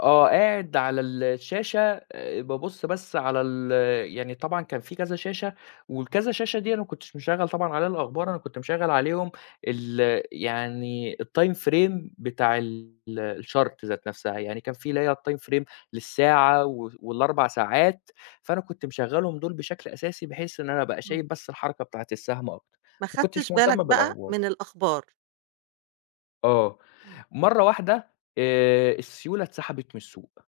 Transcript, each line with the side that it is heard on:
left: آه قاعد على الشاشة، آآ بابُصّ بس على ال يعني طبعًا كان فيه كذا شاشة، والكذا شاشة دي أنا ما كنتش مشغّل طبعًا عليها الأخبار أنا كنت مشغّل عليهم، ال يعني الtime frame بتاع ال الchart ذات نفْسها، يعني كان في اللي هي الtime frame للساعة وف وال4 ساعات، فأنا كنت مشغّلهم دُول بشكل أساسي بحيث إن أنا أبقى
right: إمم.
left: شايف بس الحركة بتاعة السهم أكتر،
right: ما
left: ما
right: خدتش
left: كنتش
right: بالَك
left: مُهتَم
right: بقى
left: بالأخبار.
right: من الأخبار.
left: آه،
right: إمم.
left: مَرّة واحدة آآ، السيولة اتسحبت من السوق،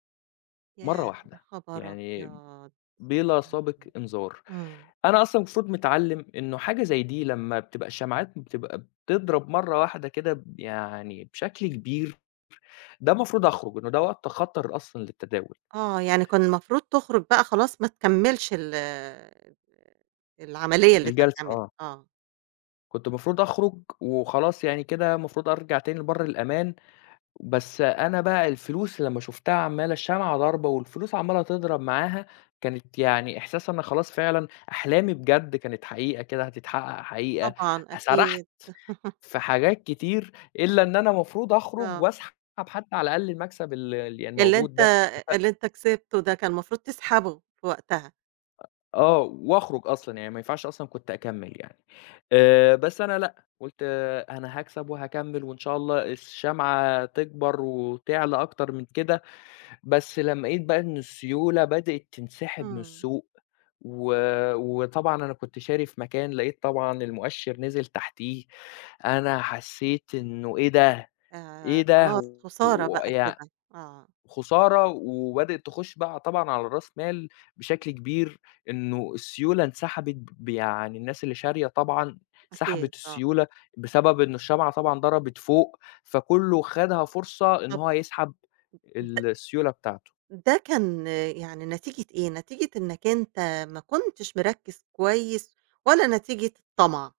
left: مَرّة
right: ياه! يا
left: واحدة،
right: خبر
left: يعني
right: أبيض!
left: بلا سابق إنذار،
right: إمم.
left: أنا أصلًا مفروض متعلّم إنه حاجة زي دي لمّا بتبقى الشمعات بتبقى بتضرب مَرّة واحدة كده ب يعني بشكل كبير، ده مفروض أخرُج، إنه ده وقت خطر أصلًا للتداول.
right: آه يعني كان المفروض تخرُج بقى خلاص ما تكمّلش ال العملية اللي أنت
left: الجلسة
right: بتعملها،
left: آه.
right: آه.
left: كنت المفروض أخرُج، وخلاص يعني كده المفروض أرجع تاني لبر الأمان، بس أنا بقى الفلوس لمّا شُفتها عمّالة الشمعة ضاربة والفلوس عمّالة تضرب معاها، كانت يعني إحساسي أنا خلاص فعلًا أحلامي بجد كانت حقيقة كده هتتحقق حقيقة،
right: طبعًا
left: سرحت
right: أكيد.
left: في حاجات كتير، إلّا إن أنا مفروض أخرُج
right: آه.
left: وأسحب حتّى على الأقل المكسب اللي يعني اللي
right: اللي
left: موجود
right: أنت
left: ده، مث
right: اللي أنت كسبته ده كان مفروض تسحبه، في وقتها.
left: آه، وأخرُج أصلًا يعني ما ينفعش أصلًا كنت أكمّل يعني، آآ بس أنا لأ قُلت أنا هاكسب وهاكمّل وإن شاء الله الشمعة تكبر وتعلى أكتر من كده، بس لمّا لقيت بقى إن السيولة بدأت تنسحب من
right: إمم.
left: السوق، و وطبعًا أنا كنت شاري في مكان لقيت طبعًا المؤشِّر نزل تحتيه، أنا حسّيت إنه إيه ده! إيه
right: ياه! خلاص
left: ده!
right: خسارة بقى
left: ويع
right: كده، آه.
left: خُسارة وبدأت تخش بقى طبعًا على راس مال بشكل كبير، إنه السيولة انسحبت ب يعني الناس اللي شارية طبعًا
right: أكيد،
left: سحبت
right: آه.
left: السيولة بسبب إنه الشمعة طبعًا ضربت فوق، فكُلّه خدها فرصة إن
right: طَب
left: هو يسحب
right: د
left: السيولة بتاعته.
right: ده كان يعني نتيجة إيه؟ نتيجة إنّك أنت ما كنتش مركّز كويس، والّا نتيجة الطَمع؟